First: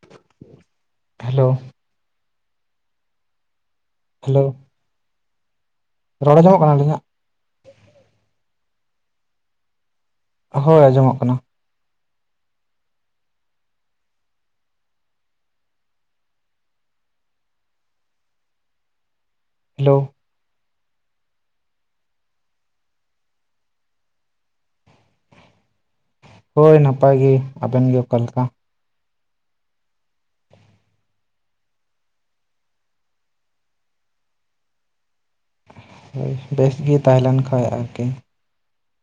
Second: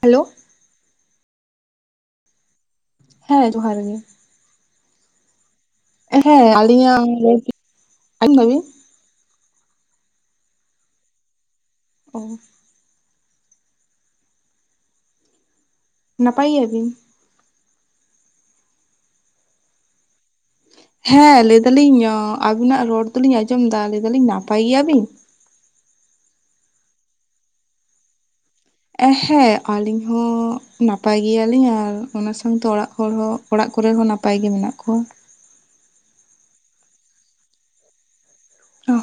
Hello hello ᱦᱮᱸ ᱡᱚᱦᱟᱨ ᱜᱮ ᱦᱮᱞᱳ ᱨᱚᱲ ᱦᱮᱸ ᱟᱸᱡᱚᱢᱚᱜ ᱠᱟᱱᱟ ᱟᱹᱞᱤᱧᱟᱜ [unintelligible] ᱟᱸᱡᱚᱢ ᱦᱳᱭ ᱟᱸᱡᱚᱢᱚᱜ ᱠᱟᱱᱟ᱾ [unintelligible] ᱱᱟᱯᱟᱭ ᱜᱮᱭᱟ ᱵᱤᱱ? ᱦᱮᱞᱳ᱾ ᱦᱮᱸ ᱞᱟᱹᱭᱫᱟᱞᱤᱧ ᱟᱵᱤᱱᱟᱜ ᱨᱚᱲ ᱫᱚᱞᱤᱧ ᱟᱸᱡᱚᱢ ᱮᱫᱟ ᱞᱟᱹᱭᱫᱟᱞᱤᱧ ᱱᱟᱯᱟᱭ ᱜᱮᱭᱟ ᱵᱤᱱ? ᱦᱳᱭ ᱱᱟᱯᱟᱭ ᱜᱮ ᱟᱵᱮᱱ ᱜᱮ ᱚᱠᱟ ᱞᱮᱠᱟ? ᱦᱮᱸ ᱟᱹᱞᱤᱧ ᱦᱚᱸ ᱱᱟᱯᱟᱭ ᱜᱮᱭᱟᱞᱤᱧ, ᱟᱨ ᱚᱱᱟ ᱥᱟᱶᱛᱮ ᱚᱲᱟᱜ ᱦᱚᱲ ᱦᱚᱸ ᱚᱲᱟᱜ ᱠᱚᱨᱮ ᱦᱚᱸ ᱱᱟᱯᱟᱭ ᱜᱮ ᱢᱮᱱᱟᱜ ᱠᱚᱣᱟ᱾ ᱵᱮᱥ ᱜᱮ ᱛᱟᱦᱮᱸ ᱞᱮᱱᱠᱷᱟᱡ ᱟᱨᱠᱤ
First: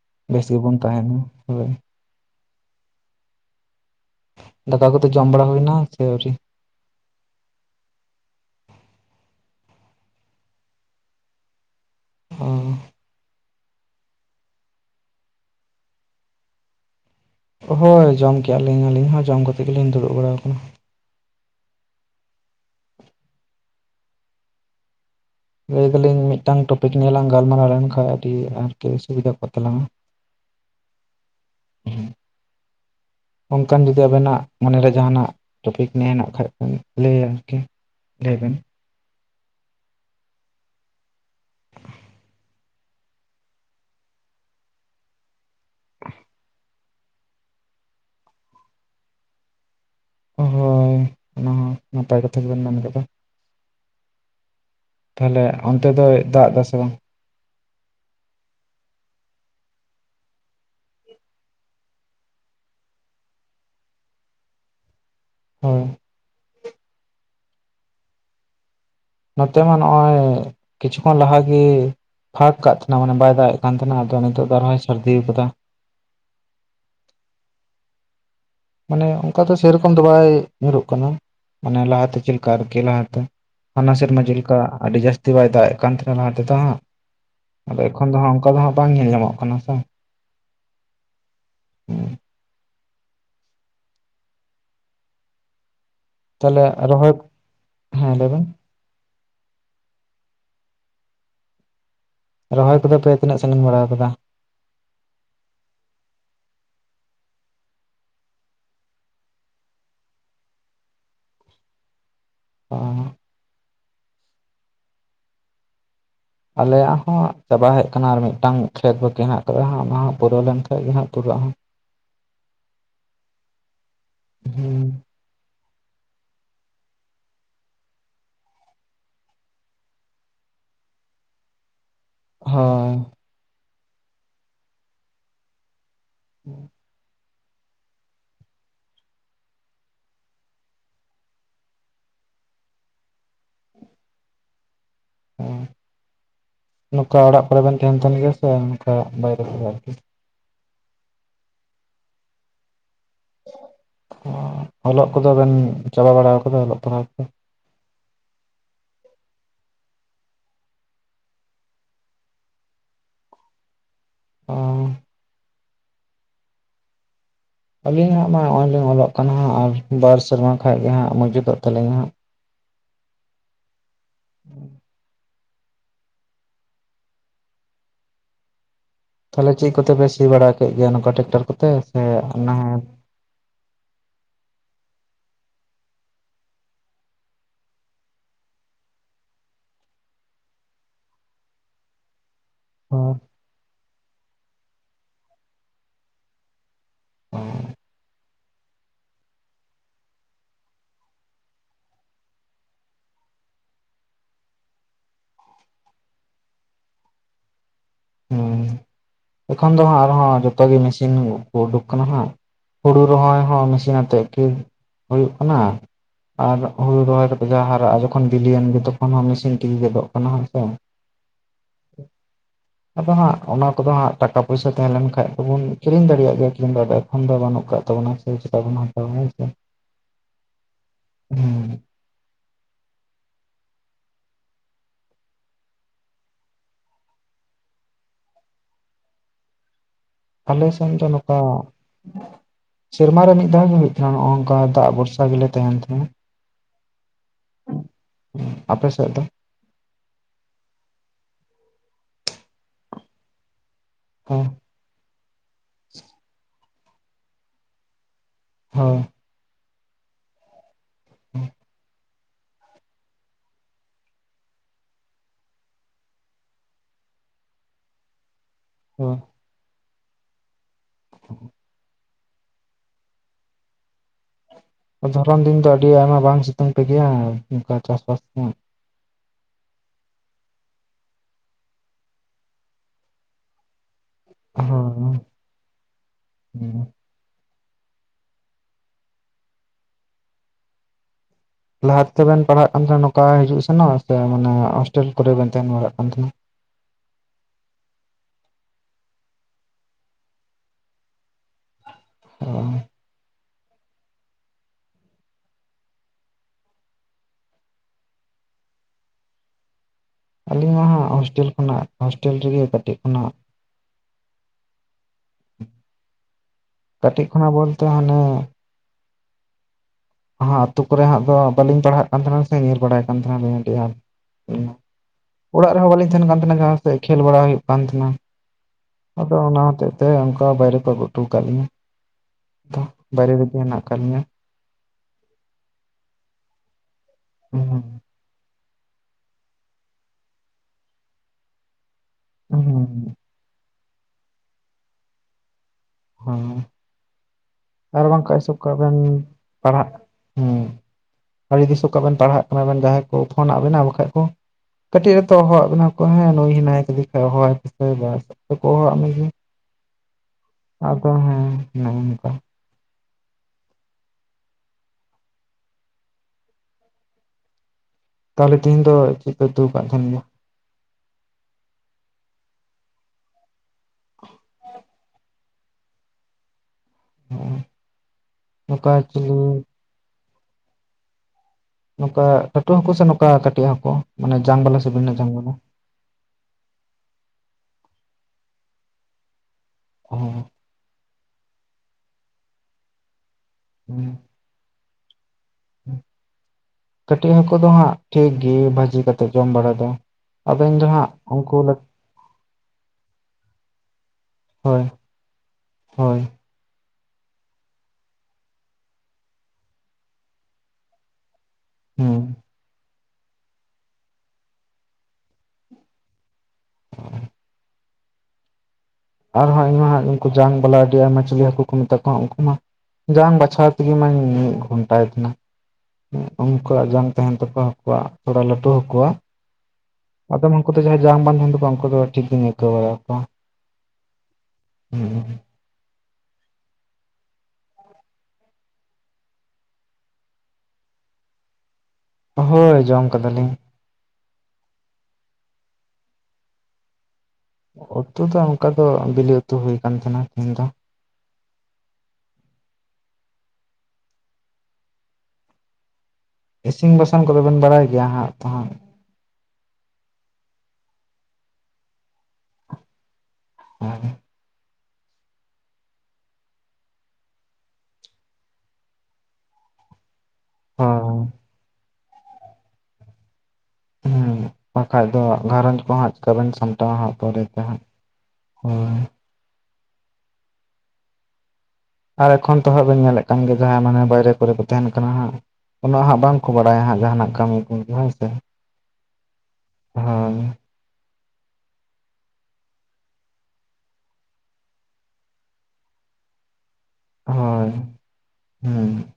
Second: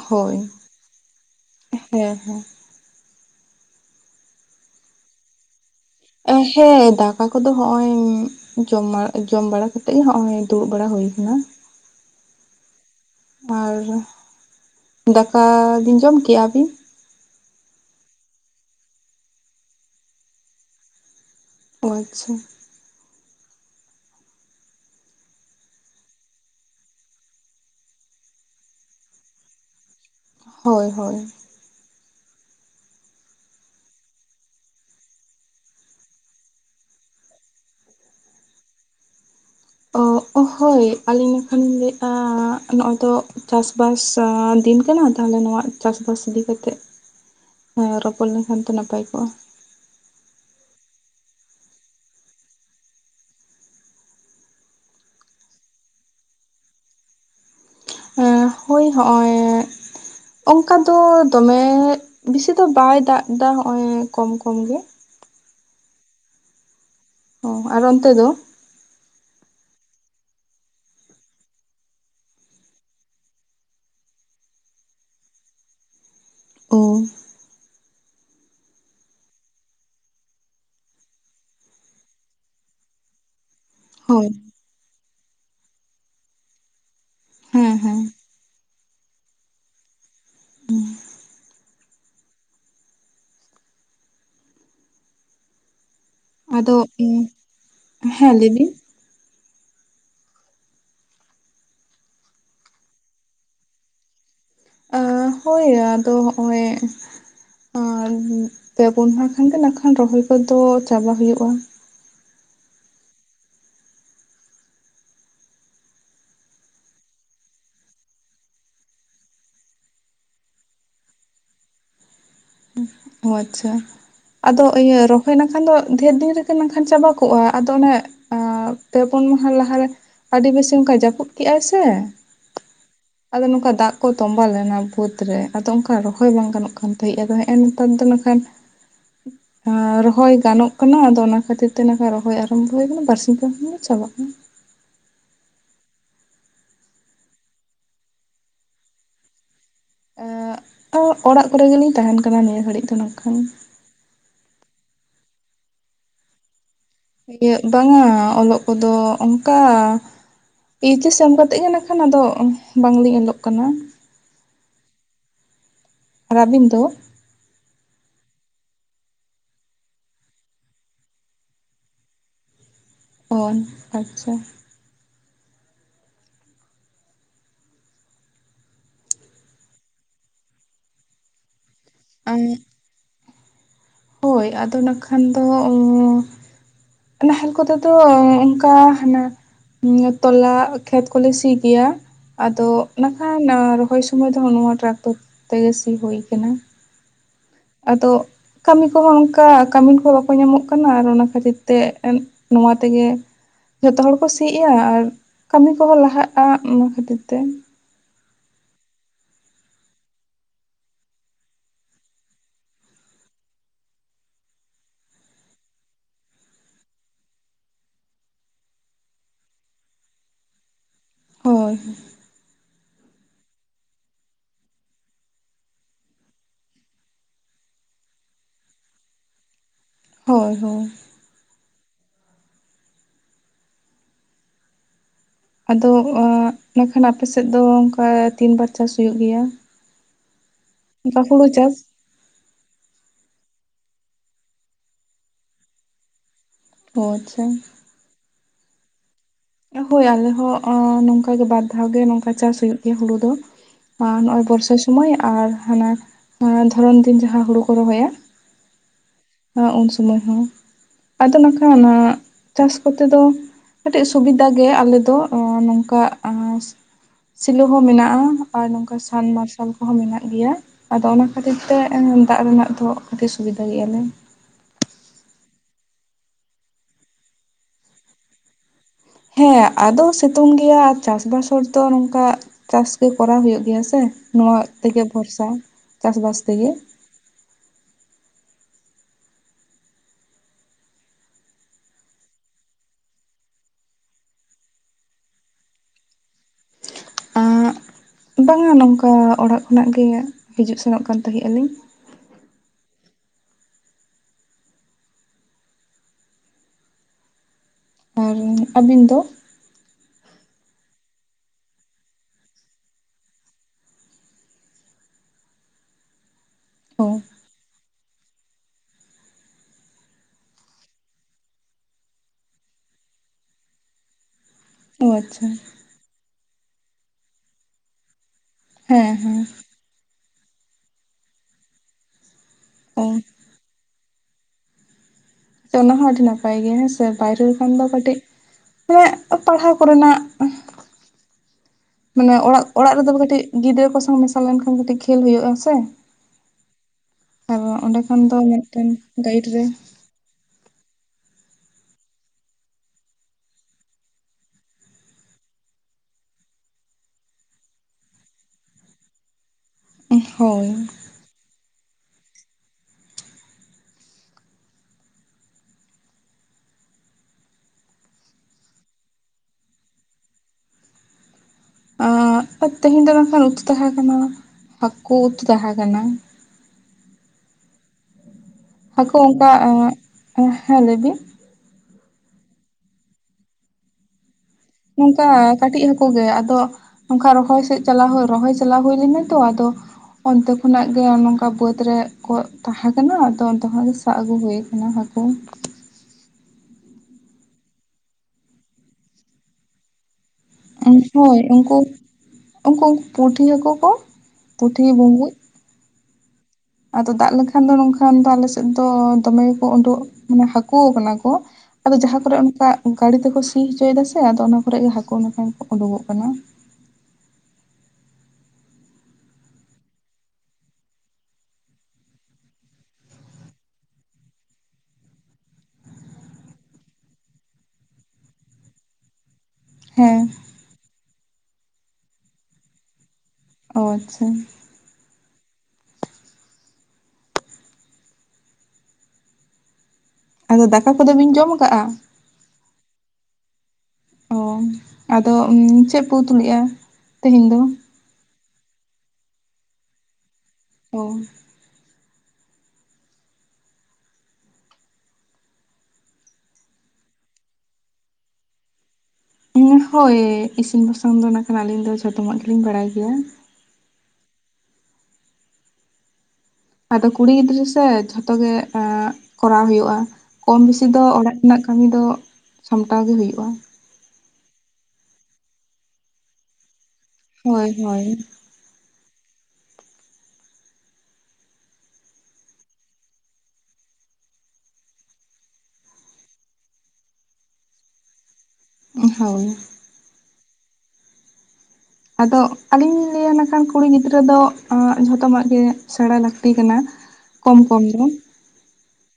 ᱦᱳᱭ ᱵᱮᱥ ᱜᱮᱵᱚᱱ ᱛᱟᱦᱮᱱᱟ ᱦᱳᱭ ᱦᱮᱸ ᱦᱮᱸ᱾ ᱫᱟᱠᱟ ᱠᱚ ᱫᱚ ᱡᱚᱢ ᱵᱟᱲᱟ ᱦᱩᱭᱱᱟ? ᱥᱮ ᱟᱹᱣᱨᱤ [unintelligible] ᱦᱮᱸ ᱫᱟᱠᱟ ᱠᱚᱫᱚ ᱦᱚᱜᱚᱭ ᱡᱚᱢ ᱡᱚᱢ ᱵᱟᱲᱟ ᱠᱟᱛᱮ ᱦᱚᱜᱚᱭ ᱫᱩᱲᱩᱵ ᱵᱟᱲᱟ ᱦᱩᱭ ᱠᱟᱱᱟ᱾ [unintelligible] ᱟᱨ ᱫᱟᱠᱟ ᱵᱤᱱ ᱡᱚᱢ ᱠᱮᱜ-ᱟ᱾ ᱟᱵᱤᱱ? ᱦᱳᱭ ᱡᱚᱢ ᱠᱮᱜ-ᱟ᱾ ᱞᱤᱧ ᱟᱹᱞᱤᱧ ᱦᱚᱸ ᱡᱚᱢ ᱠᱟᱛᱮ ᱜᱮᱞᱤᱧ ᱫᱩᱲᱩᱵ ᱵᱟᱲᱟ ᱠᱟᱱᱟ᱾ ᱚ ᱟᱪᱪᱷᱟ᱾ ᱞᱟᱹᱭ ᱫᱟᱞᱤᱧ ᱢᱤᱫᱴᱟᱝ, ᱴᱚᱯᱤᱠ ᱱᱤᱭᱮ ᱞᱟᱝ ᱜᱟᱞᱢᱟᱨᱟᱣ ᱞᱮᱱᱠᱷᱟᱱ ᱟᱹᱰᱤ ᱟᱨᱠᱤ ᱥᱩᱵᱤᱫᱷᱟ ᱠᱚᱜ ᱛᱟᱞᱟᱝᱟ᱾ ᱦᱳᱭ ᱦᱳᱭ᱾ ᱚᱱᱠᱟᱱ ᱡᱩᱫᱤ ᱟᱵᱮᱱᱟᱜ ᱢᱚᱱᱮᱨᱮ ᱡᱟᱦᱟᱸᱱᱟᱜ ᱴᱚᱯᱤᱠ ᱱᱮᱭᱱᱟᱜ ᱠᱷᱟᱡ ᱫᱚ ᱞᱟᱹ ᱟᱨᱠᱤ ᱞᱟᱹᱭ ᱵᱤᱱ ᱚ ᱦᱳᱭ ᱟᱹᱞᱤᱧ ᱱᱟᱠᱷᱚᱱ [unintelligible] ᱱᱚᱜᱼᱚᱭ ᱫᱚ ᱪᱟᱥ ᱵᱟᱥ ᱫᱤᱱ ᱠᱟᱱᱟ ᱛᱟᱦᱚᱞᱮ ᱱᱚᱣᱟ ᱪᱟᱥ ᱵᱟᱥ ᱤᱫᱤ ᱠᱟᱛᱮᱫ ᱨᱚᱯᱚᱲ ᱞᱮᱱᱠᱷᱟᱱ ᱛᱚ ᱱᱟᱯᱟᱭ ᱠᱚᱜᱼᱟ ᱾ ᱦᱳᱭ ᱚᱱᱟ ᱦᱚᱸ ᱱᱟᱯᱟᱭ ᱠᱟᱛᱷᱟ ᱜᱮᱵᱮᱱ ᱢᱮᱱ ᱠᱟᱫᱟ᱾ ᱛᱟᱦᱚᱞᱮ ᱚᱱᱛᱮ ᱫᱚᱭ ᱫᱟᱜ ᱫᱟ ᱥᱮ ᱵᱟᱝ᱾ ᱦᱳᱭ ᱦᱚᱜᱼᱚᱭ ᱚᱝᱠᱟ ᱫᱚ ᱫᱚᱢᱮ ᱵᱤᱥᱤ ᱫᱚ ᱵᱟᱭ ᱫᱟᱜ ᱮᱫᱟ ᱦᱚᱸᱜᱼᱚᱭ ᱠᱚᱢ ᱠᱚᱢ ᱜᱮ᱾ ᱦᱳᱭ᱾ ᱚ ᱟᱨ ᱚᱱᱛᱮ ᱫᱚ? ᱱᱚᱛᱮ ᱢᱟ ᱱᱚᱜᱼᱚᱭ ᱠᱤᱪᱷᱩ ᱠᱷᱚᱱ ᱞᱟᱦᱟ ᱜᱤ ᱯᱷᱟᱸᱠ ᱠᱟᱜ ᱛᱟᱦᱮᱸᱱᱟ ᱢᱟᱱᱮ ᱵᱟᱭ ᱫᱟᱜ ᱮᱫ ᱠᱟᱱ ᱛᱟᱦᱮᱱᱟ ᱟᱫᱚ ᱱᱤᱛᱚᱜ ᱫᱚ ᱟᱨᱦᱚᱸᱭ ᱥᱟᱹᱨᱫᱤᱣ ᱠᱟᱫᱟ ᱾ ᱳ᱾ ᱢᱟᱱᱮ ᱚᱝᱠᱟ ᱫᱚ ᱥᱮᱨᱚᱠᱚᱢ ᱫᱚ ᱵᱟᱭ ᱧᱩᱨᱩᱜ ᱠᱟᱱᱟ᱾ ᱢᱟᱱᱮ ᱞᱟᱦᱟᱛᱮ ᱪᱮᱫ ᱞᱮᱠᱟ ᱟᱨᱠᱤ ᱞᱟᱦᱟᱛᱮ ᱦᱟᱱᱟ ᱥᱮᱨᱢᱟ ᱦᱳᱭ ᱪᱮᱫᱠᱟ ᱟᱹᱰᱤ ᱡᱟᱹᱥᱛᱤ ᱵᱟᱭ ᱫᱟᱜ ᱮᱫ ᱠᱟᱱ᱾ ᱛᱟᱦᱮᱱᱟ ᱞᱟᱦᱟ ᱛᱮᱫᱚ ᱦᱟᱸᱜ ᱦᱮᱸ ᱟᱫᱚ ᱦᱮᱸ ᱮᱠᱷᱚᱱ ᱫᱚ ᱚ ᱝᱠᱟ ᱫᱚᱜ ᱵᱟᱝ ᱧᱮᱞ ᱧᱟᱢᱚᱜ ᱠᱟᱱᱟ ᱥᱮ ᱛᱟᱦᱚᱞᱮ ᱟᱫᱚ ᱨᱚᱦᱚᱭ ᱦᱮᱸ [inaudible] ᱦᱮ ᱞᱟᱹᱭ ᱵᱮᱱ ᱞᱟᱹᱭᱵᱤᱱ? ᱨᱚᱦᱚᱭ ᱠᱚᱫᱚ ᱯᱮ ᱛᱤᱱᱟᱹᱜ ᱥᱟᱹᱜᱤᱧ ᱵᱟᱲᱟ ᱠᱟᱫᱟ᱾ ᱦᱳᱭ ᱟᱫᱚ ᱦᱚᱜᱼᱚᱭ ᱟᱨ ᱯᱮ ᱯᱳᱱ [unintelligible] ᱠᱷᱟᱱ ᱜᱮ ᱱᱟᱠᱷᱟᱱ ᱨᱚᱦᱚᱭ ᱠᱚ ᱪᱟᱵᱟ ᱦᱩᱭᱩᱜᱼᱟ ᱾ ᱚᱸ᱾ ᱟᱞᱮᱭᱟᱜ ᱦᱚᱸ ᱪᱟᱵᱟ ᱦᱮᱡ ᱠᱟᱱᱟ, ᱟᱨ ᱢᱤᱴᱟᱝ ᱠᱷᱮᱛ ᱵᱟᱹᱠᱤ ᱦᱮᱱᱟᱜ ᱟᱠᱟᱫᱟ ᱚᱱᱟ ᱦᱚᱸ ᱯᱩᱨᱟᱹᱣ ᱞᱮᱱᱠᱷᱟᱱ ᱜᱮ ᱦᱟᱜᱸ ᱯᱩᱨᱟᱹᱜᱼᱟ᱾ ᱦᱟᱜ᱾ [inaudible] ᱚ ᱟᱪᱪᱷᱟ ᱟᱫᱚ ᱦᱩᱸ ᱤᱭᱟᱹ ᱦᱳᱭ ᱮᱱᱮᱠᱷᱟᱱ ᱫᱚ ᱰᱷᱮᱨ ᱫᱤᱱ ᱨᱮᱜᱮ ᱱᱟᱝᱠᱷᱟᱱ ᱪᱟᱵᱟ ᱠᱚᱜᱼᱟ ᱾ᱟᱫᱚ ᱚᱱᱮ ᱯᱩᱱ ᱢᱟᱦᱟ ᱞᱟᱦᱟᱨᱮ, ᱟᱹᱰᱤ ᱵᱮᱥᱤ ᱚᱝᱠᱟᱭ ᱡᱟᱹᱯᱩᱫ ᱠᱮᱫᱮᱼᱟᱭ ᱥᱮ᱾ ᱦᱳᱭ᱾ ᱟᱫᱚ ᱱᱚᱝᱠᱟ ᱫᱟᱜ ᱠᱚ ᱛᱚᱢᱵᱟ ᱞᱮᱱᱟ ᱵᱟᱹᱫ ᱨᱮ ᱟᱫᱚ ᱚᱱᱠᱟ ᱨᱚᱦᱚᱭ ᱵᱟᱝ ᱜᱟᱱᱚᱜ ᱠᱟᱱ ᱛᱟᱦᱮᱸᱜᱼᱟ ᱾ ᱮ ᱱᱮᱛᱟᱨ ᱫᱚ ᱱᱟᱠᱷᱟᱱ [inaudible] ᱨᱚᱦᱚᱭ ᱜᱟᱱᱚᱜ ᱠᱟᱱᱟ ᱟᱫᱚ ᱚᱱᱟ ᱠᱷᱟᱹᱛᱤᱨ ᱛᱮ ᱱᱟᱦᱟᱜ ᱨᱚᱦᱚᱭ ᱟᱨᱚᱢᱵᱷ ᱦᱩᱭ ᱟᱠᱟᱱᱟ ᱵᱟᱨᱥᱤᱧ ᱠᱷᱟᱱ ᱜᱮ ᱪᱟᱵᱟᱜ ᱠᱟᱱᱟ ᱾ ᱦ ᱱᱚᱝᱠᱟ ᱚᱲᱟᱜ ᱠᱚᱨᱮ ᱵᱮᱱ ᱛᱟᱦᱮᱱ ᱛᱟᱦᱮᱱ ᱜᱮᱭᱟ ᱥᱮ ᱱᱚᱝᱠᱟ ᱵᱟᱭᱨᱮ ᱨᱮ ᱟᱨᱠᱤ? ᱚᱲᱟᱜ ᱠᱚᱨᱮ ᱜᱮᱞᱤᱧ ᱛᱟᱦᱮᱱ ᱠᱟᱱᱟ ᱱᱤᱭᱟᱹ ᱜᱷᱟᱹᱲᱤᱡ ᱫᱚ ᱱᱚᱝᱠᱷᱟᱱ ᱾ ᱚᱞᱚᱜ ᱠᱚᱫᱚ ᱵᱮᱱ ᱪᱟᱵᱟ ᱵᱟᱲᱟ ᱣᱟᱠᱟᱫᱟ ᱚᱞᱚᱜ ᱯᱟᱲᱦᱟᱣ᱾ ᱠᱚ ᱵᱟᱝᱼᱟ ᱚᱞᱚᱜ ᱠᱚᱫᱚ ᱚᱝᱠᱟ, ᱤᱭᱤᱪᱮᱥ ᱮᱢ ᱠᱟᱛᱮᱫ ᱜᱮ ᱱᱟᱠᱷᱟᱱ ᱟᱫᱚ ᱵᱟᱝᱞᱤᱧ ᱚᱞᱚᱜ ᱠᱟᱱᱟ ᱾ ᱚ᱾ ᱟᱨ ᱟᱹᱵᱤᱱ ᱫᱚ? ᱟᱹᱞᱤᱧ ᱦᱟᱜ ᱢᱟᱜᱼᱚᱭ ᱞᱤᱧ ᱚᱞᱚᱜ ᱠᱟᱱᱟ ᱦᱟᱸᱜ ᱟᱨ ᱵᱟᱨ ᱥᱮᱨᱢᱟ ᱠᱷᱟᱡ ᱜᱮ ᱦᱟᱸᱜ ᱢᱩᱪᱟᱹᱛᱚᱜ ᱛᱟᱹᱞᱤᱧ ᱦᱟᱸᱜ᱾ ᱚ ᱟᱪᱷᱟ᱾ ᱛᱟᱦᱚᱞᱮ ᱪᱮᱫ ᱠᱚᱛᱮᱯᱮ ᱥᱤ ᱵᱟᱲᱟ ᱠᱮᱫ ᱜᱮᱭᱟ ᱱᱚᱝᱠᱟ ᱴᱨᱮᱠᱴᱟᱨ ᱠᱚᱛᱮ ᱥᱮ ᱱᱟᱦᱮᱞ? ᱦᱳᱭ ᱟᱫᱚ ᱱᱟᱠᱷᱟᱱ ᱫᱚᱸ᱾ ᱱᱟᱦᱮᱞ ᱠᱚᱛᱮ ᱫᱚ ᱚᱱᱠᱟ ᱦᱟᱱᱟ ᱱᱤᱭᱟᱹ ᱛᱚᱞᱟ ᱠᱷᱮᱛ ᱠᱚᱞᱮ ᱥᱤ ᱜᱮᱭᱟ᱾ ᱟᱫᱚ ᱠᱚ ᱱᱟᱠᱷᱟᱱ ᱨᱚᱦᱚᱭ ᱥᱩᱢᱚᱭ ᱫᱚ ᱱᱚᱣᱟ ᱴᱨᱟᱠᱴᱚᱨ ᱛᱮᱜᱮ ᱥᱤ ᱦᱩᱭ ᱟᱠᱟᱱᱟ᱾ ᱚ᱾ ᱟᱫᱚ ᱠᱟᱹᱢᱤ ᱠᱚᱦᱚᱸ ᱚᱱᱠᱟ ᱠᱟᱹᱢᱤ ᱠᱚᱦᱚᱸ ᱵᱟᱠᱚ ᱧᱟᱢᱚᱜ ᱠᱟᱱᱟ ᱟᱨ ᱚᱱᱟ ᱠᱷᱟᱹᱛᱤᱨ ᱛᱮ, ᱱᱚᱣᱟ ᱛᱮᱜᱮ᱾ ᱡᱷᱚᱛᱚ ᱦᱚᱲ ᱠᱚ ᱠᱟᱹᱢᱤ ᱠᱚᱦᱚᱸ ᱞᱟᱦᱟᱜᱼᱟ ᱚᱱᱟ ᱠᱷᱟᱹᱛᱤᱨ ᱛᱮ᱾ ᱦᱩᱸ ᱮᱠᱷᱚᱱ ᱫᱚ ᱦᱟᱸᱜ ᱟᱨᱦᱚᱸ ᱡᱚᱛᱚᱜ ᱜᱮ ᱢᱮᱥᱤᱱ ᱠᱚ ᱩᱰᱩᱠ ᱟᱠᱟᱱᱟ ᱦᱟᱸᱜ᱾ ᱦᱩᱲᱩ ᱨᱚᱦᱚᱭ ᱦᱚᱸ ᱢᱮᱥᱤᱱ ᱟᱛᱮᱫ ᱠᱷᱤᱨ ᱦᱩᱭᱩᱜ ᱠᱟᱱᱟ᱾ ᱟᱨ ᱦᱩᱲᱩ ᱨᱚᱦᱚᱭ ᱠᱟᱛᱮ ᱡᱟᱦᱟᱸ ᱦᱟᱨᱟᱜᱼᱟ ᱡᱚᱠᱷᱚᱱ ᱵᱤᱞᱞᱤᱭᱮᱱ ᱜᱮ ᱛᱚᱠᱷᱚᱱ ᱦᱚᱸ ᱢᱮᱥᱤᱱ ᱛᱮᱜᱮ ᱜᱮᱫᱚᱜ ᱠᱟᱱᱟ ᱦᱮᱸᱥᱮ᱾ ᱦᱳᱭ ᱦᱳᱭ᱾ ᱟᱫᱚ ᱦᱟᱸᱜ ᱚᱱᱟ ᱠᱚᱫᱚ ᱦᱟᱸᱜ ᱴᱟᱠᱟ ᱯᱚᱭᱥᱟ ᱛᱟᱦᱮᱸ ᱞᱮᱱ ᱠᱷᱟᱱᱡ ᱫᱚᱵᱚᱱ ᱠᱤᱨᱤᱧ ᱫᱟᱲᱮᱭᱟᱜ ᱜᱮᱭᱟ ᱠᱤᱱᱛᱩᱫᱚ ᱮᱠᱷᱚᱱ ᱫᱚ ᱵᱟᱹᱱᱩᱜ ᱠᱟᱜ ᱛᱟᱵᱚᱱᱟ᱾ [inaudible] ᱦᱳᱭ ᱦᱳᱭ᱾ ᱦᱩᱸ᱾ ᱟᱫᱚ ᱤᱠᱷᱟᱱ ᱟᱯᱮᱮᱥᱮᱫ ᱫᱚ ᱚᱱᱠᱟ ᱛᱤᱱ ᱵᱟᱨ ᱪᱟᱥ ᱦᱩᱭᱩᱜ ᱜᱮᱭᱟ? ᱟᱞᱮ ᱥᱮᱱ ᱫᱚ ᱚᱱᱠᱟ ᱱᱚᱝᱠᱟ᱾ ᱦᱩᱲᱩ ᱪᱟᱥ ᱥᱮᱨᱢᱟᱨ ᱨᱮ ᱢᱤᱫ ᱫᱷᱟᱣ ᱜᱮ ᱦᱩᱭᱩᱜ ᱛᱟᱦᱮᱱᱟ ᱱᱚᱜ ᱱᱚᱝᱠᱟ ᱫᱟᱜ ᱵᱷᱚᱨᱥᱟ ᱜᱮᱞᱮ ᱛᱟᱦᱮᱱ ᱛᱟᱦᱮᱸᱱᱟ᱾ ᱳ ᱟᱪᱷᱟ᱾ ᱟᱯᱮ ᱥᱮᱫ ᱫᱚ? ᱦᱳᱭ ᱟᱞᱮ ᱦᱚᱸᱚᱸ ᱱᱚᱝᱠᱟᱟᱜᱮ ᱵᱟᱨ ᱫᱷᱟᱣ ᱜᱮ ᱱᱚᱝᱠᱟ ᱪᱟᱥ ᱦᱩᱭᱩᱜ ᱜᱮᱭᱟ ᱦᱩᱲᱩ ᱫᱚ᱾ ᱟᱨ ᱱᱚᱜᱼᱚᱭ ᱦᱮᱸ ᱵᱚᱨᱥᱟ ᱥᱚᱢᱚᱭ ᱟᱨ ᱦᱟᱱᱟ ᱫᱷᱚᱨᱚᱱ ᱫᱤᱱ ᱡᱟᱦᱟᱸᱟ ᱦᱩᱲᱩ ᱠᱚ ᱨᱚᱦᱚᱭᱟ᱾ ᱦᱳᱭ᱾ ᱩᱱ ᱥᱚᱢᱚᱭ ᱦᱚᱸ ᱟᱫᱚ ᱱᱟᱠᱷᱟᱱ ᱚᱱᱟᱼᱼ ᱪᱟᱥ ᱠᱚᱛᱮ ᱫᱚ ᱠᱟᱹᱴ ᱥᱩᱵᱤᱫᱷᱟ ᱜᱮ ᱟᱞᱮ ᱫᱚ ᱱᱚᱝᱠᱟ ᱥᱮᱞᱳ ᱦᱚᱸ ᱢᱮᱱᱟᱜᱼᱟ᱾ ᱟᱨ ᱱᱚᱝᱠᱟ ᱦᱳᱭ ᱥᱟᱱᱢ ᱢᱟᱨᱥᱟᱞ ᱠᱚᱦᱚᱸ ᱢᱮᱱᱟᱜ ᱜᱮᱭᱟ ᱟᱫᱚ ᱚᱱᱟ ᱠᱷᱟᱹᱛᱤᱨ ᱛᱮ ᱫᱟᱜ ᱨᱮᱱᱟᱜ ᱫᱚ᱾ ᱟᱹᱰᱤ ᱥᱩᱵᱤᱫᱷᱟ ᱜᱮᱭᱟ ᱞᱮ᱾ ᱫᱷᱚᱨᱚᱱ ᱫᱤᱱ ᱫᱚ ᱟᱹᱰᱤ ᱟᱭᱢᱟ ᱵᱟᱝ ᱥᱤᱛᱩᱝ ᱯᱮ ᱜᱮᱭᱟ ᱚᱝᱠᱟ ᱪᱟᱥᱵᱟᱥ ᱠᱚ ᱦᱟᱸᱜ? ᱦᱮᱸ ᱟᱫᱚ ᱥᱤᱛᱩᱝ ᱜᱮᱭᱟ, ᱪᱟᱥ ᱵᱟᱥ ᱦᱚᱲᱫᱚ ᱱᱚᱝᱠᱟ ᱪᱟᱥ ᱜᱮ ᱠᱚᱨᱟᱣ ᱦᱩᱭᱩᱜ ᱜᱮᱭᱟ ᱥᱮ ᱱᱚᱣᱟ ᱛᱮᱜᱮ ᱵᱷᱚᱨᱥᱟ ᱪᱟᱥᱵᱟᱥ ᱛᱮᱜᱮ᱾ ᱞᱟᱦᱟ ᱛᱮᱵᱮᱱ ᱯᱟᱲᱦᱟᱜ ᱠᱟᱱ ᱛᱟᱦᱮᱸᱱᱟ ᱱᱚᱝᱠᱟ ᱦᱤᱡᱩᱜ ᱥᱮᱱᱚᱜ ᱥᱮ ᱢᱟᱱᱮ ᱦᱚᱳᱥᱴᱮᱞ ᱠᱚᱨᱮ ᱵᱮᱱ ᱛᱟᱦᱮᱸᱱ ᱵᱟᱲᱟᱜ ᱠᱟᱱ ᱛᱟᱦᱮᱸᱱᱟ? ᱟᱸᱜ ᱵᱟᱝᱟ ᱱᱚᱝᱠᱟ ᱚᱲᱟᱜ ᱠᱷᱚᱱᱟᱜ ᱜᱮ ᱦᱤᱡᱩᱜ ᱥᱮᱱᱚᱜ ᱠᱟᱱ ᱛᱟᱦᱮᱸᱜ ᱟᱞᱤᱧ᱾ ᱚ, ᱟᱨ ᱟᱹᱵᱤᱱ ᱫᱚ? ᱟᱹᱞᱤᱧ ᱢᱟ ᱦᱟᱸᱜ ᱦᱳᱥᱴᱮᱞ ᱠᱷᱚᱱᱟᱜ ᱦᱳᱥᱴᱮᱞ ᱨᱮᱜᱮ ᱠᱟᱹᱴᱤᱜ ᱠᱷᱚᱱᱟᱜ ᱚ ᱠᱟᱹᱴᱤᱜ ᱠᱷᱱᱟᱜ ᱵᱚᱞᱛᱮ ᱢᱟᱱᱮ, ᱦᱟᱸ ᱟᱹᱛᱩ ᱠᱚᱨᱮ ᱦᱟᱸᱜ ᱫᱚ ᱵᱟᱹᱞᱤᱧ ᱯᱟᱲᱦᱟᱜ ᱠᱟᱱ ᱛᱟᱦᱮᱸᱱᱟ ᱥᱮ ᱧᱤᱨ ᱵᱟᱲᱟᱭ ᱠᱟᱱ ᱛᱟᱦᱮᱸᱱᱟᱞᱤᱧ ᱟᱹᱰᱤ ᱟᱸᱴ ᱟᱹᱞᱤᱧ ᱚ ᱟᱪᱪᱷᱟ ᱦᱚᱸ᱾ ᱚᱲᱟᱜ ᱨᱮᱦᱚᱸ ᱵᱟᱹᱞᱤᱧ ᱛᱟᱦᱮᱸᱱ ᱠᱟᱱ ᱛᱟᱦᱮᱸᱱᱟ ᱡᱟᱦᱟᱸ ᱥᱮᱜ ᱠᱷᱮᱞ ᱵᱟᱲᱟ ᱦᱩᱭᱩᱜ ᱠᱟᱱ ᱛᱟᱦᱮᱸᱱᱟ᱾ ᱦᱮᱸ ᱟᱫᱚ ᱦᱮᱸ ᱚᱱᱟ ᱦᱚᱛᱮᱜ ᱛᱮ ᱚᱱᱠᱟ ᱵᱟᱭᱨᱮ ᱠᱚ ᱟᱹᱜᱩ ᱚᱴᱚ ᱠᱟᱜ ᱞᱤᱧᱟᱹ᱾ᱛᱚ ᱚ ᱵᱟᱭᱨᱮ ᱨᱮ ᱢᱮᱱᱟᱜ ᱠᱟᱜ ᱞᱤᱧᱟ᱾ ᱟᱫᱚ ᱚᱱᱟ ᱦᱚᱸ ᱟᱹᱰᱤ ᱱᱟᱯᱟᱭ ᱜᱮᱭᱟ ᱦᱮᱸᱥᱮ ᱵᱟᱭᱨᱮ ᱠᱷᱚᱱ ᱦᱩᱸ ᱫᱚ ᱠᱟᱹᱴᱤᱜ ᱢᱟᱱᱮ ᱯᱟᱲᱦᱟᱣ ᱠᱚᱨᱮᱱᱟᱜ, ᱢᱟᱱᱮ ᱚᱲᱟᱜ ᱦᱩᱸ ᱚᱲᱟᱜ ᱨᱮᱫᱚ ᱠᱟᱹᱴᱤᱜ ᱜᱤᱫᱽᱨᱟᱹ ᱠᱚ ᱥᱟᱶ ᱢᱮᱥᱟᱞ ᱞᱮᱱᱠᱷᱟᱱ ᱠᱟᱹᱴᱤᱜ ᱠᱷᱮᱞ ᱦᱩᱭᱩᱜᱼᱟ ᱥᱮ᱾ ᱦᱮᱸ ᱚᱸᱰᱮ ᱟᱨ ᱠᱷᱟᱱ ᱫᱚ ᱵᱟᱝᱠᱷᱟᱱ ᱥᱚᱵ ᱠᱟᱜ ᱢᱤᱫᱴᱮᱱ ᱵᱮᱱ ᱜᱟᱭᱤᱰ ᱨᱮ ᱯᱟᱲᱦᱟᱜ ᱦᱮᱸ, ᱟᱹᱰᱤ ᱫᱤᱥᱩ ᱠᱟᱜ ᱵᱮᱱ ᱯᱟᱲᱦᱟᱜ ᱠᱟᱱᱟ ᱵᱮᱱ ᱡᱟᱦᱟᱸᱭ ᱠᱚ ᱯᱷᱳᱱᱟᱜ ᱵᱮᱱᱟ ᱵᱟᱠᱷᱟᱭ ᱠᱚ, ᱠᱟᱹᱴᱤᱜ ᱨᱮᱛᱚ ᱦᱚᱦᱚᱣᱟᱜ ᱵᱮᱱᱟ ᱠᱚ ᱦᱮᱸ ᱱᱩᱭ ᱦᱮᱱᱟᱭ ᱠᱟᱹᱴᱤᱜ ᱠᱷᱟᱭ ᱦᱚᱦᱚᱟᱭ ᱯᱮᱥᱮ ᱵᱟᱠᱚ ᱦᱚᱦᱚᱣᱟᱜ ᱢᱮᱜᱮ᱾ ᱮᱸ ᱦᱳᱭ, ᱠᱚ ᱦᱚᱸ ᱱᱚᱜᱼ ᱱᱚᱝᱠᱟ᱾ ᱛᱟᱦᱚᱞᱮ ᱛᱮᱤᱦᱤᱧ ᱫᱚ ᱪᱮᱜ ᱯᱮ ᱩᱛᱩ ᱠᱟᱜ ᱛᱟᱦᱮᱸᱱ ᱜᱮᱭᱟ? ᱟᱸ ᱛᱮᱦᱤᱧ ᱫᱚ ᱵᱟᱝᱠᱷᱟᱱ ᱩᱛᱩ ᱛᱟᱦᱮᱸ ᱠᱟᱱᱟ ᱦᱟᱹᱠᱩ ᱩᱛᱩ ᱛᱟᱦᱮᱸ ᱠᱟᱱᱟ᱾ ᱦᱚᱸ ᱦᱟᱹᱠᱩ ᱚᱝᱠᱟ ᱮ, ᱸᱦᱮᱸ ᱞᱟᱹᱭ ᱵᱤᱱ? ᱱᱚᱝᱠᱟ ᱴᱟᱹᱴᱩ ᱦᱟᱹᱠᱩ ᱥᱮ ᱱᱚᱝᱠᱟ ᱠᱟᱹᱴᱤᱜ ᱦᱟᱹᱠᱩ ᱢᱟᱱᱮ ᱡᱟᱝ ᱵᱟᱞᱟ? ᱥᱮ ᱵᱤᱱᱟᱹ ᱱᱚᱝᱠᱟ ᱡᱟᱝ ᱵᱟᱞᱟ? ᱠᱟᱹᱴᱤᱜ ᱦᱟᱹ ᱠᱚ ᱜᱮ, ᱟᱫᱚ ᱚᱝᱠᱟ ᱨᱚᱦᱚᱭ ᱥᱮᱜ ᱪᱟᱞᱟᱣ ᱦᱚ ᱨᱚᱦᱚᱭ ᱪᱟᱞᱟᱣ ᱦᱩᱭ ᱞᱮᱱᱟ ᱛᱚ ᱟᱫᱚ ᱚ ᱚᱱᱛᱮ ᱠᱷᱚᱱᱟᱜ ᱜᱮ ᱱᱚᱝᱠᱟ ᱵᱟᱹᱫᱽ ᱨᱮ ᱠᱚ ᱛᱟᱦᱮᱸ ᱠᱟᱱᱟ ᱟᱫᱚ ᱚᱱᱛᱮ ᱠᱷᱚᱱᱟᱜ ᱜᱮ ᱥᱟᱵ ᱟᱹᱜᱩ ᱦᱩᱭ ᱠᱟᱱᱟ ᱦᱟᱹᱠᱩ᱾ ᱠᱟᱹᱴᱤᱜ ᱦᱟᱹᱠᱩ ᱫᱚ ᱦᱟᱸᱜ ᱴᱷᱤᱠ ᱜᱮ ᱵᱷᱟᱹᱡᱤ ᱠᱟᱛᱮᱜ ᱡᱚᱢ ᱵᱟᱲᱟ ᱫᱚ᱾ ᱟᱫᱚ ᱤᱧ ᱫᱚ ᱦᱟᱸᱜ ᱩᱝᱠᱩ ᱞᱟᱹᱴ ᱩᱝᱠᱩ ᱩᱝᱠᱩ ᱯᱩᱴᱷᱤ ᱦᱟᱹᱠᱩ ᱠᱚ ᱯᱩᱴᱷᱤ ᱦᱳᱭ ᱵᱩᱸᱢᱵᱩᱭ ᱦᱳᱭ, ᱟᱫᱚ ᱫᱟᱜᱽ ᱞᱮᱠᱷᱟᱱ ᱫᱚ ᱱᱚᱝᱟᱱ ᱫᱚ ᱟᱞᱮ ᱥᱮᱜ ᱫᱚ ᱫᱚᱢᱮ ᱜᱮ ᱠᱚ ᱩᱰᱩᱜ ᱢᱟᱱᱮ ᱦᱟᱹᱠᱩ ᱠᱟᱱᱟ ᱠᱚ᱾ ᱟᱫᱚ ᱡᱟᱦᱟᱸ ᱦᱮᱸ ᱠᱚᱨᱮᱜ ᱚᱱᱠᱟ ᱜᱟᱰᱤ ᱛᱮᱠᱚ ᱥᱤ ᱚᱪᱚᱭ ᱫᱟ ᱥᱮ ᱟᱫᱚ ᱚᱱᱟ ᱠᱚᱨᱮᱜ ᱦᱟᱹᱠᱩ ᱱᱟᱠᱷᱟᱱ ᱩᱰᱩᱠᱚᱜ ᱠᱟᱱᱟ᱾ ᱟᱨᱦᱚᱸ ᱟᱭᱢᱟ ᱦᱟᱸᱜ ᱩᱱᱠᱩ ᱡᱟᱝ ᱵᱟᱞᱟ ᱟᱹᱰᱤ ᱟᱭᱢᱟ ᱪᱤᱞᱤ ᱦᱟᱹᱠᱩ ᱠᱚ ᱢᱮᱛᱟ ᱠᱚᱣᱟ ᱩᱱᱠᱩ ᱢᱟ, ᱡᱟᱝ ᱵᱟᱪᱷᱟᱣ ᱛᱮ ᱜᱮ ᱢᱟᱧ ᱢᱤᱜ ᱜᱷᱚᱱᱴᱟᱭ ᱛᱟᱦᱮᱸᱱᱟ᱾ ᱩᱱᱠᱩ ᱣᱟᱜ ᱡᱟᱝ ᱛᱟᱦᱮᱸᱱ ᱛᱟᱠᱚᱣᱟ ᱦᱟᱹᱠᱩᱣᱟᱜ ᱥᱮᱲᱟ ᱞᱟᱹᱴᱩ ᱦᱟᱹᱠᱩᱣᱟ ᱾ ᱦᱮᱸ᱾ ᱟᱫᱚᱢ ᱦᱟᱹᱠᱩ ᱫᱚ ᱡᱟᱦᱟᱸᱭ ᱡᱟᱝ ᱵᱟᱝ ᱛᱟᱦᱮᱸᱱ ᱛᱟᱠᱚᱣᱟ ᱩᱱᱠᱩ ᱫᱚ ᱴᱷᱤᱠ ᱜᱤᱧ ᱮᱠᱟᱹᱶ ᱵᱟᱲᱟ ᱠᱚᱣᱟ᱾ ᱚ ᱟᱪᱪᱷᱟ᱾ ᱦᱩᱸ ᱦᱩᱸ ᱦᱩᱸ᱾ ᱟᱫᱚ ᱫᱟᱠᱟ ᱠᱚ ᱫᱚ ᱵᱤᱱ ᱡᱚᱢ ᱠᱟᱜᱼᱟ? ᱦᱳᱭ ᱡᱚᱢ ᱠᱟᱫᱟᱞᱤᱧ᱾ ᱚ ᱟᱫᱚ ᱪᱮᱫ ᱯᱮ ᱩᱛᱩ ᱞᱮᱜ-ᱟ ᱛᱮᱦᱮᱧ ᱫᱚ? ᱩᱛᱩ ᱫᱚ ᱚᱱᱠᱟ ᱫᱚ ᱵᱤᱞᱮ ᱩᱛᱩ ᱦᱩᱭ ᱠᱟᱱ ᱛᱟᱦᱮᱱᱟ ᱛᱤᱦᱤᱧ ᱫᱚ ᱾ ᱚ ᱾ ᱤᱥᱤᱱ ᱵᱟᱥᱟᱝ ᱠᱚᱫᱚ ᱵᱮᱱ ᱵᱟᱲᱟᱭ ᱜᱮᱭᱟ ᱦᱟᱸᱜ ᱛᱚ ᱦᱟᱸᱜ ᱾ ᱦᱳᱭ ᱤᱥᱤᱱ ᱵᱟᱥᱟᱝ ᱫᱚ ᱱᱟᱜ ᱠᱷᱟᱱ ᱟᱹᱞᱤᱧ ᱫᱚ ᱡᱷᱚᱛᱚᱢᱟᱜ ᱜᱮᱞᱤᱧ ᱵᱟᱲᱟᱭ ᱜᱮᱭᱟ ᱾ [unintelligible] ᱟᱫᱚ ᱠᱩᱲᱤ ᱜᱤᱫᱽᱨᱟᱹ ᱥᱮ ᱡᱷᱚᱛᱚ ᱜᱮ ᱠᱚᱨᱟᱣ ᱦᱩᱭᱩᱜ-ᱟ ᱾ ᱠᱚᱢ ᱵᱮᱥᱤ ᱫᱚ ᱦᱳᱭ ᱚᱲᱟᱜ ᱨᱮᱱᱟᱜ ᱠᱟᱹᱢᱤ ᱫᱚ ᱥᱟᱢᱴᱟᱣ ᱜᱮ ᱦᱳᱭᱳᱜ-ᱟ ᱾ ᱦᱩᱸ ᱵᱟᱠᱷᱟᱡ ᱫᱚ ᱜᱷᱟᱸᱨᱚᱸᱧᱡᱽ ᱠᱚ ᱦᱟᱸᱜ ᱪᱤᱠᱟᱹ ᱵᱮᱱ ᱥᱟᱢᱴᱟᱣᱟ ᱦᱟᱸᱜ ᱯᱚᱨᱮ ᱛᱮ ᱦᱳᱭ ᱦᱟᱸᱜ ᱦᱳᱭ ᱾ ᱦᱳᱭ ᱾ ᱟᱨ ᱮᱠᱷᱚᱱ ᱛᱚ ᱦᱟᱸᱜ ᱵᱤᱱ ᱧᱮᱞᱮᱫ ᱠᱟᱱ ᱜᱮᱭᱟ ᱡᱟᱦᱟᱸᱭ ᱢᱟᱱᱮ ᱵᱟᱭᱨᱮ ᱠᱚᱨᱮ ᱠᱚ ᱛᱟᱦᱮᱱ ᱠᱟᱱᱟ ᱦᱟᱸᱜ ᱾ ᱩᱱᱟᱹᱜ ᱦᱟᱸᱜ ᱵᱟᱝ ᱠᱚ ᱵᱟᱲᱟᱭᱟ ᱦᱟᱸᱜ ᱡᱟᱦᱟ ᱱᱟᱜ ᱠᱟᱹᱢᱤ ᱠᱚᱜᱮ ᱦᱳᱭ ᱥᱮ ᱾ ᱦᱳᱭ ᱾ ᱦᱳᱭ ᱾ ᱟᱫᱚ ᱟᱹᱞᱤᱧ ᱞᱤᱧ ᱞᱟᱹᱭᱟ ᱱᱟᱜ ᱠᱷᱟᱱ ᱠᱩᱲᱤ ᱜᱤᱫᱽᱨᱟᱹ ᱫᱚ ᱡᱷᱚᱛᱚᱢᱟᱜ ᱜᱮ ᱥᱮᱬᱟ ᱞᱟᱹᱠᱛᱤ ᱠᱟᱱᱟ ᱾ ᱦᱳᱭ [inaudible] ᱦᱩᱸ ᱾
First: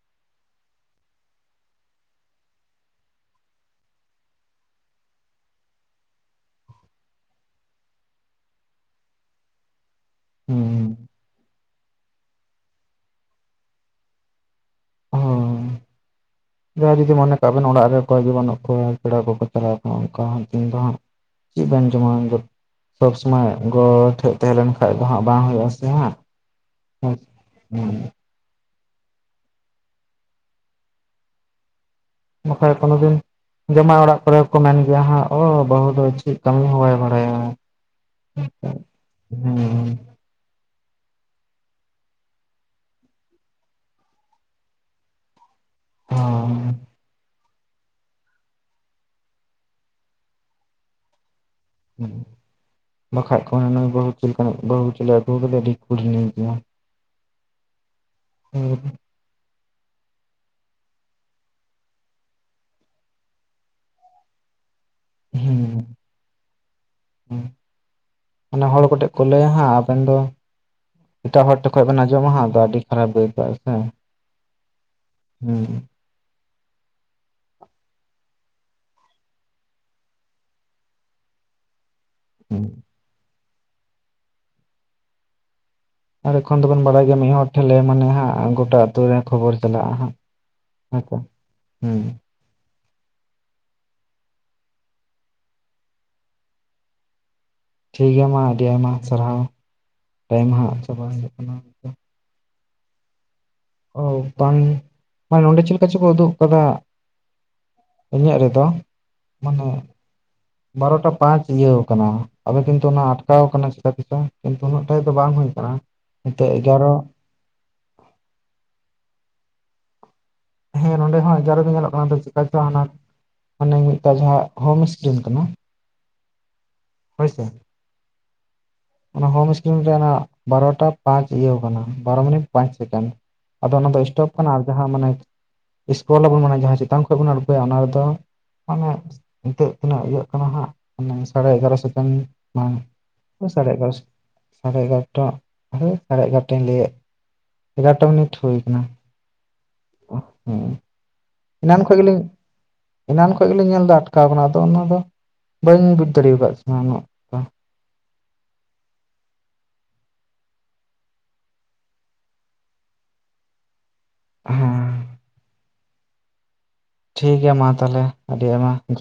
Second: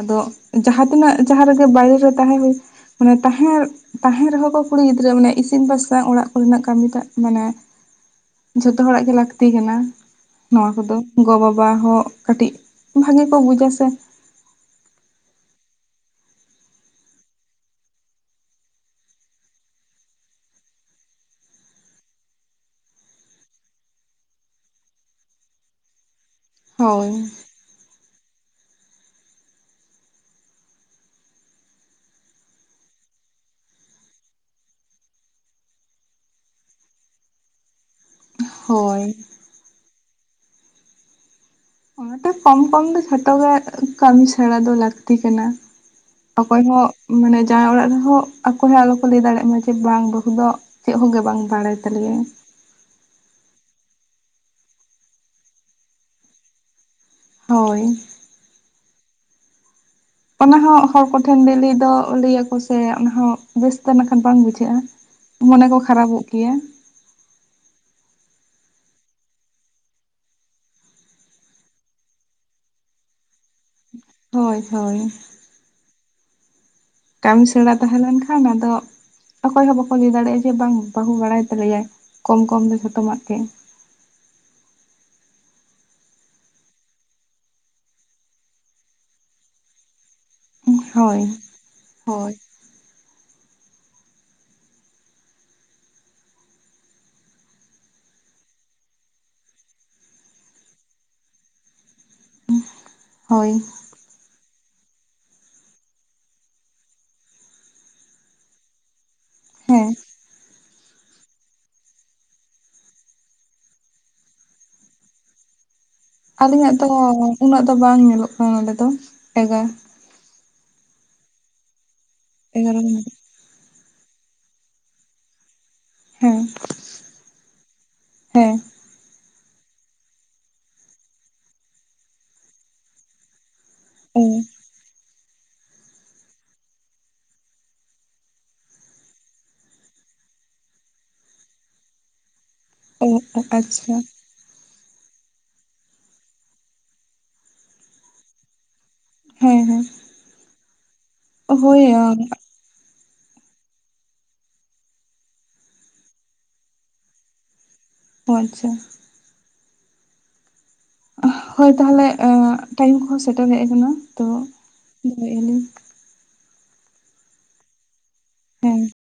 ᱟᱫᱚ ᱡᱟᱦᱟᱸ ᱛᱤᱱᱟᱹᱜ ᱡᱟᱦᱟᱸ ᱨᱮᱜᱮ ᱵᱟᱭᱨᱮ ᱛᱟᱦᱮᱸ ᱦᱩᱭᱩᱜ ᱢᱟᱱᱮ ᱛᱟᱦᱮᱸ ᱛᱟᱦᱮᱸᱱ ᱨᱮᱦᱚᱸ ᱠᱚ ᱠᱩᱲᱤ ᱜᱤᱫᱽᱨᱟᱹ ᱢᱟᱱᱮ ᱤᱥᱤᱱ ᱵᱟᱥᱟᱝ ᱚᱲᱟᱜ ᱠᱚ ᱨᱮᱱᱟᱜ ᱠᱟᱹᱢᱤᱴᱟᱜ ᱢᱟᱱᱮ ᱡᱷᱚᱛᱚ ᱦᱚᱲᱟᱜ ᱜᱮ ᱞᱟᱹᱠᱛᱤ ᱠᱟᱱᱟ ᱾ ᱱᱚᱣᱟ ᱠᱚ ᱦᱩᱸ ᱫᱚ ᱜᱚ ᱵᱟᱵᱟ ᱦᱚᱸ ᱠᱟᱹᱴᱤᱡ ᱵᱷᱟᱜᱤ ᱠᱚ ᱵᱩᱡᱟ ᱥᱮ ᱾ ᱦᱩᱸ ᱾ [inaudible] ᱡᱟᱦᱟᱸᱭ ᱡᱩᱫᱤ ᱢᱚᱱᱮ ᱠᱟᱜ ᱵᱮᱱ ᱚᱲᱟᱜ ᱨᱮ ᱚᱠᱚᱭ ᱜᱮ ᱵᱟᱹᱱᱩᱜ ᱠᱚᱣᱟ ᱯᱮᱲᱟ ᱠᱚᱠᱚ ᱪᱟᱞᱟᱣ ᱠᱚ ᱚᱱᱠᱟ ᱦᱟᱜ ᱢᱤᱫ ᱫᱤᱱ ᱜᱟᱱ ᱪᱮᱫ ᱵᱤᱱ ᱡᱚᱢᱟ ᱩᱱᱫᱚ ᱾ ᱥᱚᱵᱽ ᱥᱚᱢᱚᱭ ᱜᱚ ᱴᱷᱮᱡ ᱛᱟᱦᱮᱸ ᱞᱮᱱ ᱠᱷᱟᱡ ᱫᱚ ᱦᱟᱸᱜ ᱵᱟᱝ ᱦᱩᱭᱩᱜ-ᱟ ᱦᱟᱜ ᱾ [inaudible] ᱦᱳᱭ ᱦᱮᱸ ᱾ ᱵᱟᱠᱷᱟᱡ ᱠᱳᱱᱳ ᱫᱤᱱ ᱡᱟᱢᱟᱭ ᱚᱱᱟᱜ ᱠᱚᱨᱮ ᱠᱚ ᱢᱮᱱ ᱜᱮᱭᱟ ᱦᱟᱸᱜ ᱚ ᱵᱟᱹᱦᱩ ᱫᱚ ᱪᱮᱫ ᱠᱟᱹᱢᱤ ᱦᱚᱸ ᱵᱟᱭ ᱵᱟᱲᱟᱭᱟ ᱾ ᱦᱮᱸ ᱥᱮ ᱦᱳᱭ ᱦᱩᱸ ᱾ ᱚᱱᱟᱛᱮ ᱠᱚᱢ ᱠᱚᱢ ᱫᱚ ᱡᱷᱚᱛᱚ ᱜᱮ ᱠᱟᱹᱢᱤ ᱥᱮᱲᱟ ᱫᱚ ᱞᱟᱹᱠᱛᱤ ᱠᱟᱱᱟ ᱾ ᱚᱠᱚᱭ ᱦᱚ ᱢᱟᱱᱮ ᱡᱟᱣᱟᱸᱭ ᱚᱲᱟᱜ ᱨᱮᱦᱚᱸ ᱚᱠᱚᱭ ᱦᱚᱸ ᱟᱞᱚ ᱠᱚ ᱞᱟᱹᱭ ᱫᱟᱲᱮᱭᱟᱜ ᱢᱟ ᱡᱮ ᱵᱟᱝ ᱵᱟᱹᱦᱩ ᱫᱚ ᱪᱮᱫ ᱦᱚᱸ ᱜᱮ ᱵᱟᱝ ᱵᱟᱲᱟᱭ ᱛᱟᱞᱮᱭᱟᱭ ᱦᱩᱸᱜ-ᱩ ᱾ [inaudible] ᱵᱟᱠᱷᱟᱡ ᱠᱚ ᱢᱮᱱᱟ ᱵᱟᱹᱵᱩ ᱪᱮᱫ ᱞᱮᱠᱟᱱᱤᱡ ᱵᱟᱹᱦᱩ ᱪᱚᱞᱮ ᱟᱹᱜᱩ ᱠᱟᱫᱮᱭᱟ ᱟᱹᱰᱤ ᱠᱩᱴᱱᱤ ᱜᱮᱭᱟ ᱾ ᱦᱳᱭ ᱾ ᱦᱮᱸ ᱾ ᱚᱱᱟ ᱦᱚᱸ ᱦᱚᱲ ᱠᱚᱴᱷᱮᱱ ᱞᱟᱹᱞᱟᱹᱭ ᱫᱚ ᱞᱟᱹᱭ ᱟᱠᱚ ᱥᱮ ᱚᱱᱟ ᱦᱚᱸ ᱵᱮᱥᱛᱮ ᱱᱟᱜ ᱠᱷᱟᱱ ᱵᱟᱝ ᱵᱩᱡᱷᱟᱹᱜ-ᱟ ᱾ ᱢᱚᱱᱮ ᱠᱚ ᱠᱷᱟᱨᱟᱯᱚᱜ ᱜᱮᱭᱟ ᱾ ᱦᱮᱸ ᱾ [inaudible] ᱱᱢᱟᱱᱮ ᱦᱚᱲ ᱠᱚᱴᱷᱮᱡ ᱠᱚ ᱞᱟᱹᱭᱟ ᱦᱟᱸᱜ ᱟᱵᱮᱱ ᱫᱚ ᱮᱴᱟᱜ ᱦᱚᱲ ᱴᱷᱮᱜ ᱠᱷᱚᱡ ᱵᱮᱱ ᱟᱸᱡᱚᱢᱟ ᱦᱟᱜ ᱟᱹᱰᱤ ᱠᱷᱟᱨᱟᱯ ᱜᱮ ᱟᱹᱭᱠᱟᱹᱜ-ᱟ ᱥᱮ ᱾ ᱦᱳᱭ ᱦᱳᱭ ᱾ ᱦᱩᱢ ᱾ ᱠᱟᱹᱢᱤ ᱥᱮᱲᱟ ᱛᱟᱦᱮᱸ ᱞᱮᱱᱠᱷᱟᱱ ᱟᱫᱚ ᱚᱠᱚᱭ ᱦᱚᱸ ᱵᱟᱠᱚ ᱞᱟᱹᱭ ᱫᱟᱲᱮᱭᱟᱜ-ᱟ ᱡᱮ ᱵᱟᱝ ᱵᱟᱹᱦᱩ ᱵᱟᱲᱟᱭ ᱛᱟᱞᱮᱭᱟᱭ ᱠᱚᱢ ᱦᱩᱸ ᱠᱚᱢ ᱫᱚ ᱡᱷᱚᱛᱚᱢᱟᱜ ᱜᱮ ᱾ ᱟᱨ ᱮᱠᱷᱚᱱ ᱫᱚᱵᱚᱱ ᱵᱟᱲᱟᱭ ᱜᱮᱭᱟ ᱢᱤᱫ ᱦᱚᱲ ᱴᱷᱮᱱ ᱞᱟᱹᱭ ᱢᱟᱱᱮ ᱦᱟᱸᱜ ᱜᱚᱴᱟ ᱟᱛᱳ ᱨᱮ ᱠᱷᱚᱵᱚᱨ ᱪᱟᱞᱟᱜ-ᱟ ᱦᱟᱸᱜ ᱾ ᱦᱳᱭ [inaudible] ᱦᱳᱭ ᱾ ᱴᱷᱤᱠ ᱜᱮᱭᱟ ᱢᱟ ᱟᱹᱰᱤ ᱟᱭᱢᱟ ᱥᱟᱨᱦᱟᱣ [inaudible] ᱴᱟᱭᱤᱢ ᱦᱟᱸᱜ ᱪᱟᱵᱟ ᱦᱤᱡᱩᱜ ᱠᱟᱱᱟ ᱾ ᱦᱳᱭ᱾ ᱚ ᱵᱟᱝ ᱢᱟᱱᱮ ᱱᱚᱸᱰᱮ ᱪᱮᱫ ᱞᱮᱠᱟ ᱪᱚᱠᱚ ᱩᱫᱩᱜ ᱠᱟᱫᱟ᱾ ᱤᱧᱟᱹᱜ ᱨᱮᱫᱚ ᱢᱟᱱᱮ ᱦᱮᱸ ᱵᱟᱨᱚᱴᱟ ᱯᱟᱸᱪ ᱤᱭᱟᱹᱣ ᱠᱟᱱᱟ ᱟᱵᱮᱱ ᱠᱤᱱᱛᱩ ᱚᱱᱟ ᱟᱴᱠᱟᱣ ᱠᱟᱱᱟ ᱪᱤᱠᱟᱹ ᱛᱮᱪᱚᱝ ᱠᱤᱱᱛᱩ ᱩᱱᱟᱹᱜ ᱴᱟᱭ ᱫᱚ ᱵᱟᱝ ᱦᱳᱭ ᱠᱟᱱᱟ᱾ ᱟᱹᱞᱤᱧᱟᱜ ᱫᱚ ᱩᱱᱟᱹᱜ ᱫᱚ ᱵᱟᱝ ᱧᱮᱞᱚᱜ ᱠᱟᱱᱟ, ᱱᱚᱰᱮ ᱫᱚ ᱮᱜᱟ ᱦᱮᱸ ᱱᱚᱸᱰᱮ ᱦᱚᱸ ᱮᱜᱟᱨᱚ ᱜᱮ ᱧᱮᱞᱚᱜ ᱠᱟᱱᱟ ᱪᱮᱠᱟ ᱪᱚ ᱮᱜᱟᱨᱚ ᱦᱟᱱᱟ ᱦᱮᱸ ᱦᱟᱱᱮ ᱢᱤᱫᱛᱟ ᱡᱟᱦᱟᱸ ᱦᱳᱢ ᱤᱥᱠᱨᱤᱱ ᱠᱟᱱᱟ᱾ ᱦᱮᱸ᱾ ᱦᱳᱭ ᱥᱮ᱾ ᱦᱮᱸ᱾ ᱚᱱᱟ ᱦᱳᱢ ᱤᱥᱠᱤᱱ ᱨᱮ ᱚᱱᱟ ᱵᱟᱨᱚᱴᱟ ᱯᱟᱸᱪ ᱤᱭᱟᱹᱣ ᱠᱟᱱᱟ ᱵᱟᱨᱚᱢᱤᱱᱤᱴ ᱯᱟᱸᱪ ᱥᱮᱠᱮᱱ᱾ ᱟᱫᱚ ᱚᱱᱟ ᱫᱚ ᱚ ᱥᱴᱚᱯ ᱠᱟᱱᱟ ᱟᱨ ᱡᱟᱦᱟᱸ ᱢᱟᱱᱮ ᱤᱥᱠᱳᱞ ᱟᱵᱚᱱ ᱢᱟᱱᱮ ᱡᱟᱦᱟᱸ ᱪᱮᱛᱟᱱ ᱠᱷᱚᱡ ᱵᱚᱱ ᱟᱬᱜᱳᱭᱟ ᱚᱱᱟ ᱨᱮᱫᱚ ᱢᱟᱱᱮ ᱱᱤᱛᱳᱜ ᱛᱤᱱᱟᱹᱜ ᱤᱭᱟᱹᱜ ᱠᱟᱱᱟ ᱦᱟᱸᱜ [inaudible] ᱥᱟᱲᱮ ᱮᱜᱟᱨᱚ [inaudible] ᱚ ᱥᱟᱲᱮ ᱟᱪᱪᱷᱟ ᱮᱜᱟᱨᱚᱥᱚ ᱥᱟᱲᱮ ᱮᱜᱟᱨᱚᱴᱟ ᱫᱷᱟᱹᱴ ᱥᱟᱲᱮ ᱮᱜᱟᱨᱚᱴᱟᱧ ᱞᱟᱹᱭᱮᱫ᱾ ᱮᱜᱟᱨᱚᱴᱟ ᱢᱤᱱᱤᱴ ᱦᱳᱭ ᱠᱟᱱᱟ᱾ ᱦᱮᱸ ᱦᱮᱸ᱾ [inaudible] ᱮᱱᱟᱱ ᱦᱳᱭ ᱠᱷᱚᱱ ᱚ ᱜᱮᱞᱤᱧ ᱮᱱᱟᱱ ᱠᱷᱚᱡ ᱜᱮᱞᱤᱧ ᱧᱮᱞ ᱫᱟ ᱟᱴᱠᱟᱣ ᱠᱟᱱᱟ, ᱟᱫᱚ ᱚᱱᱟ ᱫᱚ ᱵᱟᱹᱧ ᱵᱩᱡᱽ ᱫᱟᱲᱮᱣ ᱟᱠᱟᱫ ᱛᱟᱦᱮᱱᱟ ᱩᱱᱟᱹᱜ᱾ ᱫᱚ᱾ ᱚ ᱟᱪᱪᱷᱟ᱾ ᱦᱳᱭ ᱛᱟᱦᱟᱞᱮ ᱮᱸ ᱴᱟᱭᱤᱢ ᱠᱚᱦᱚᱸ ᱥᱮᱴᱮᱨ ᱦᱮᱡ ᱠᱟᱱᱟ, ᱛᱚ ᱦᱮᱸ [inaudible] ᱴᱷᱤᱠ ᱜᱮᱭᱟ ᱢᱟ ᱛᱟᱞᱦᱮ ᱟᱹᱰᱤ ᱟᱭᱢᱟ ᱦᱮᱸ ᱡᱚᱦᱟᱨ᱾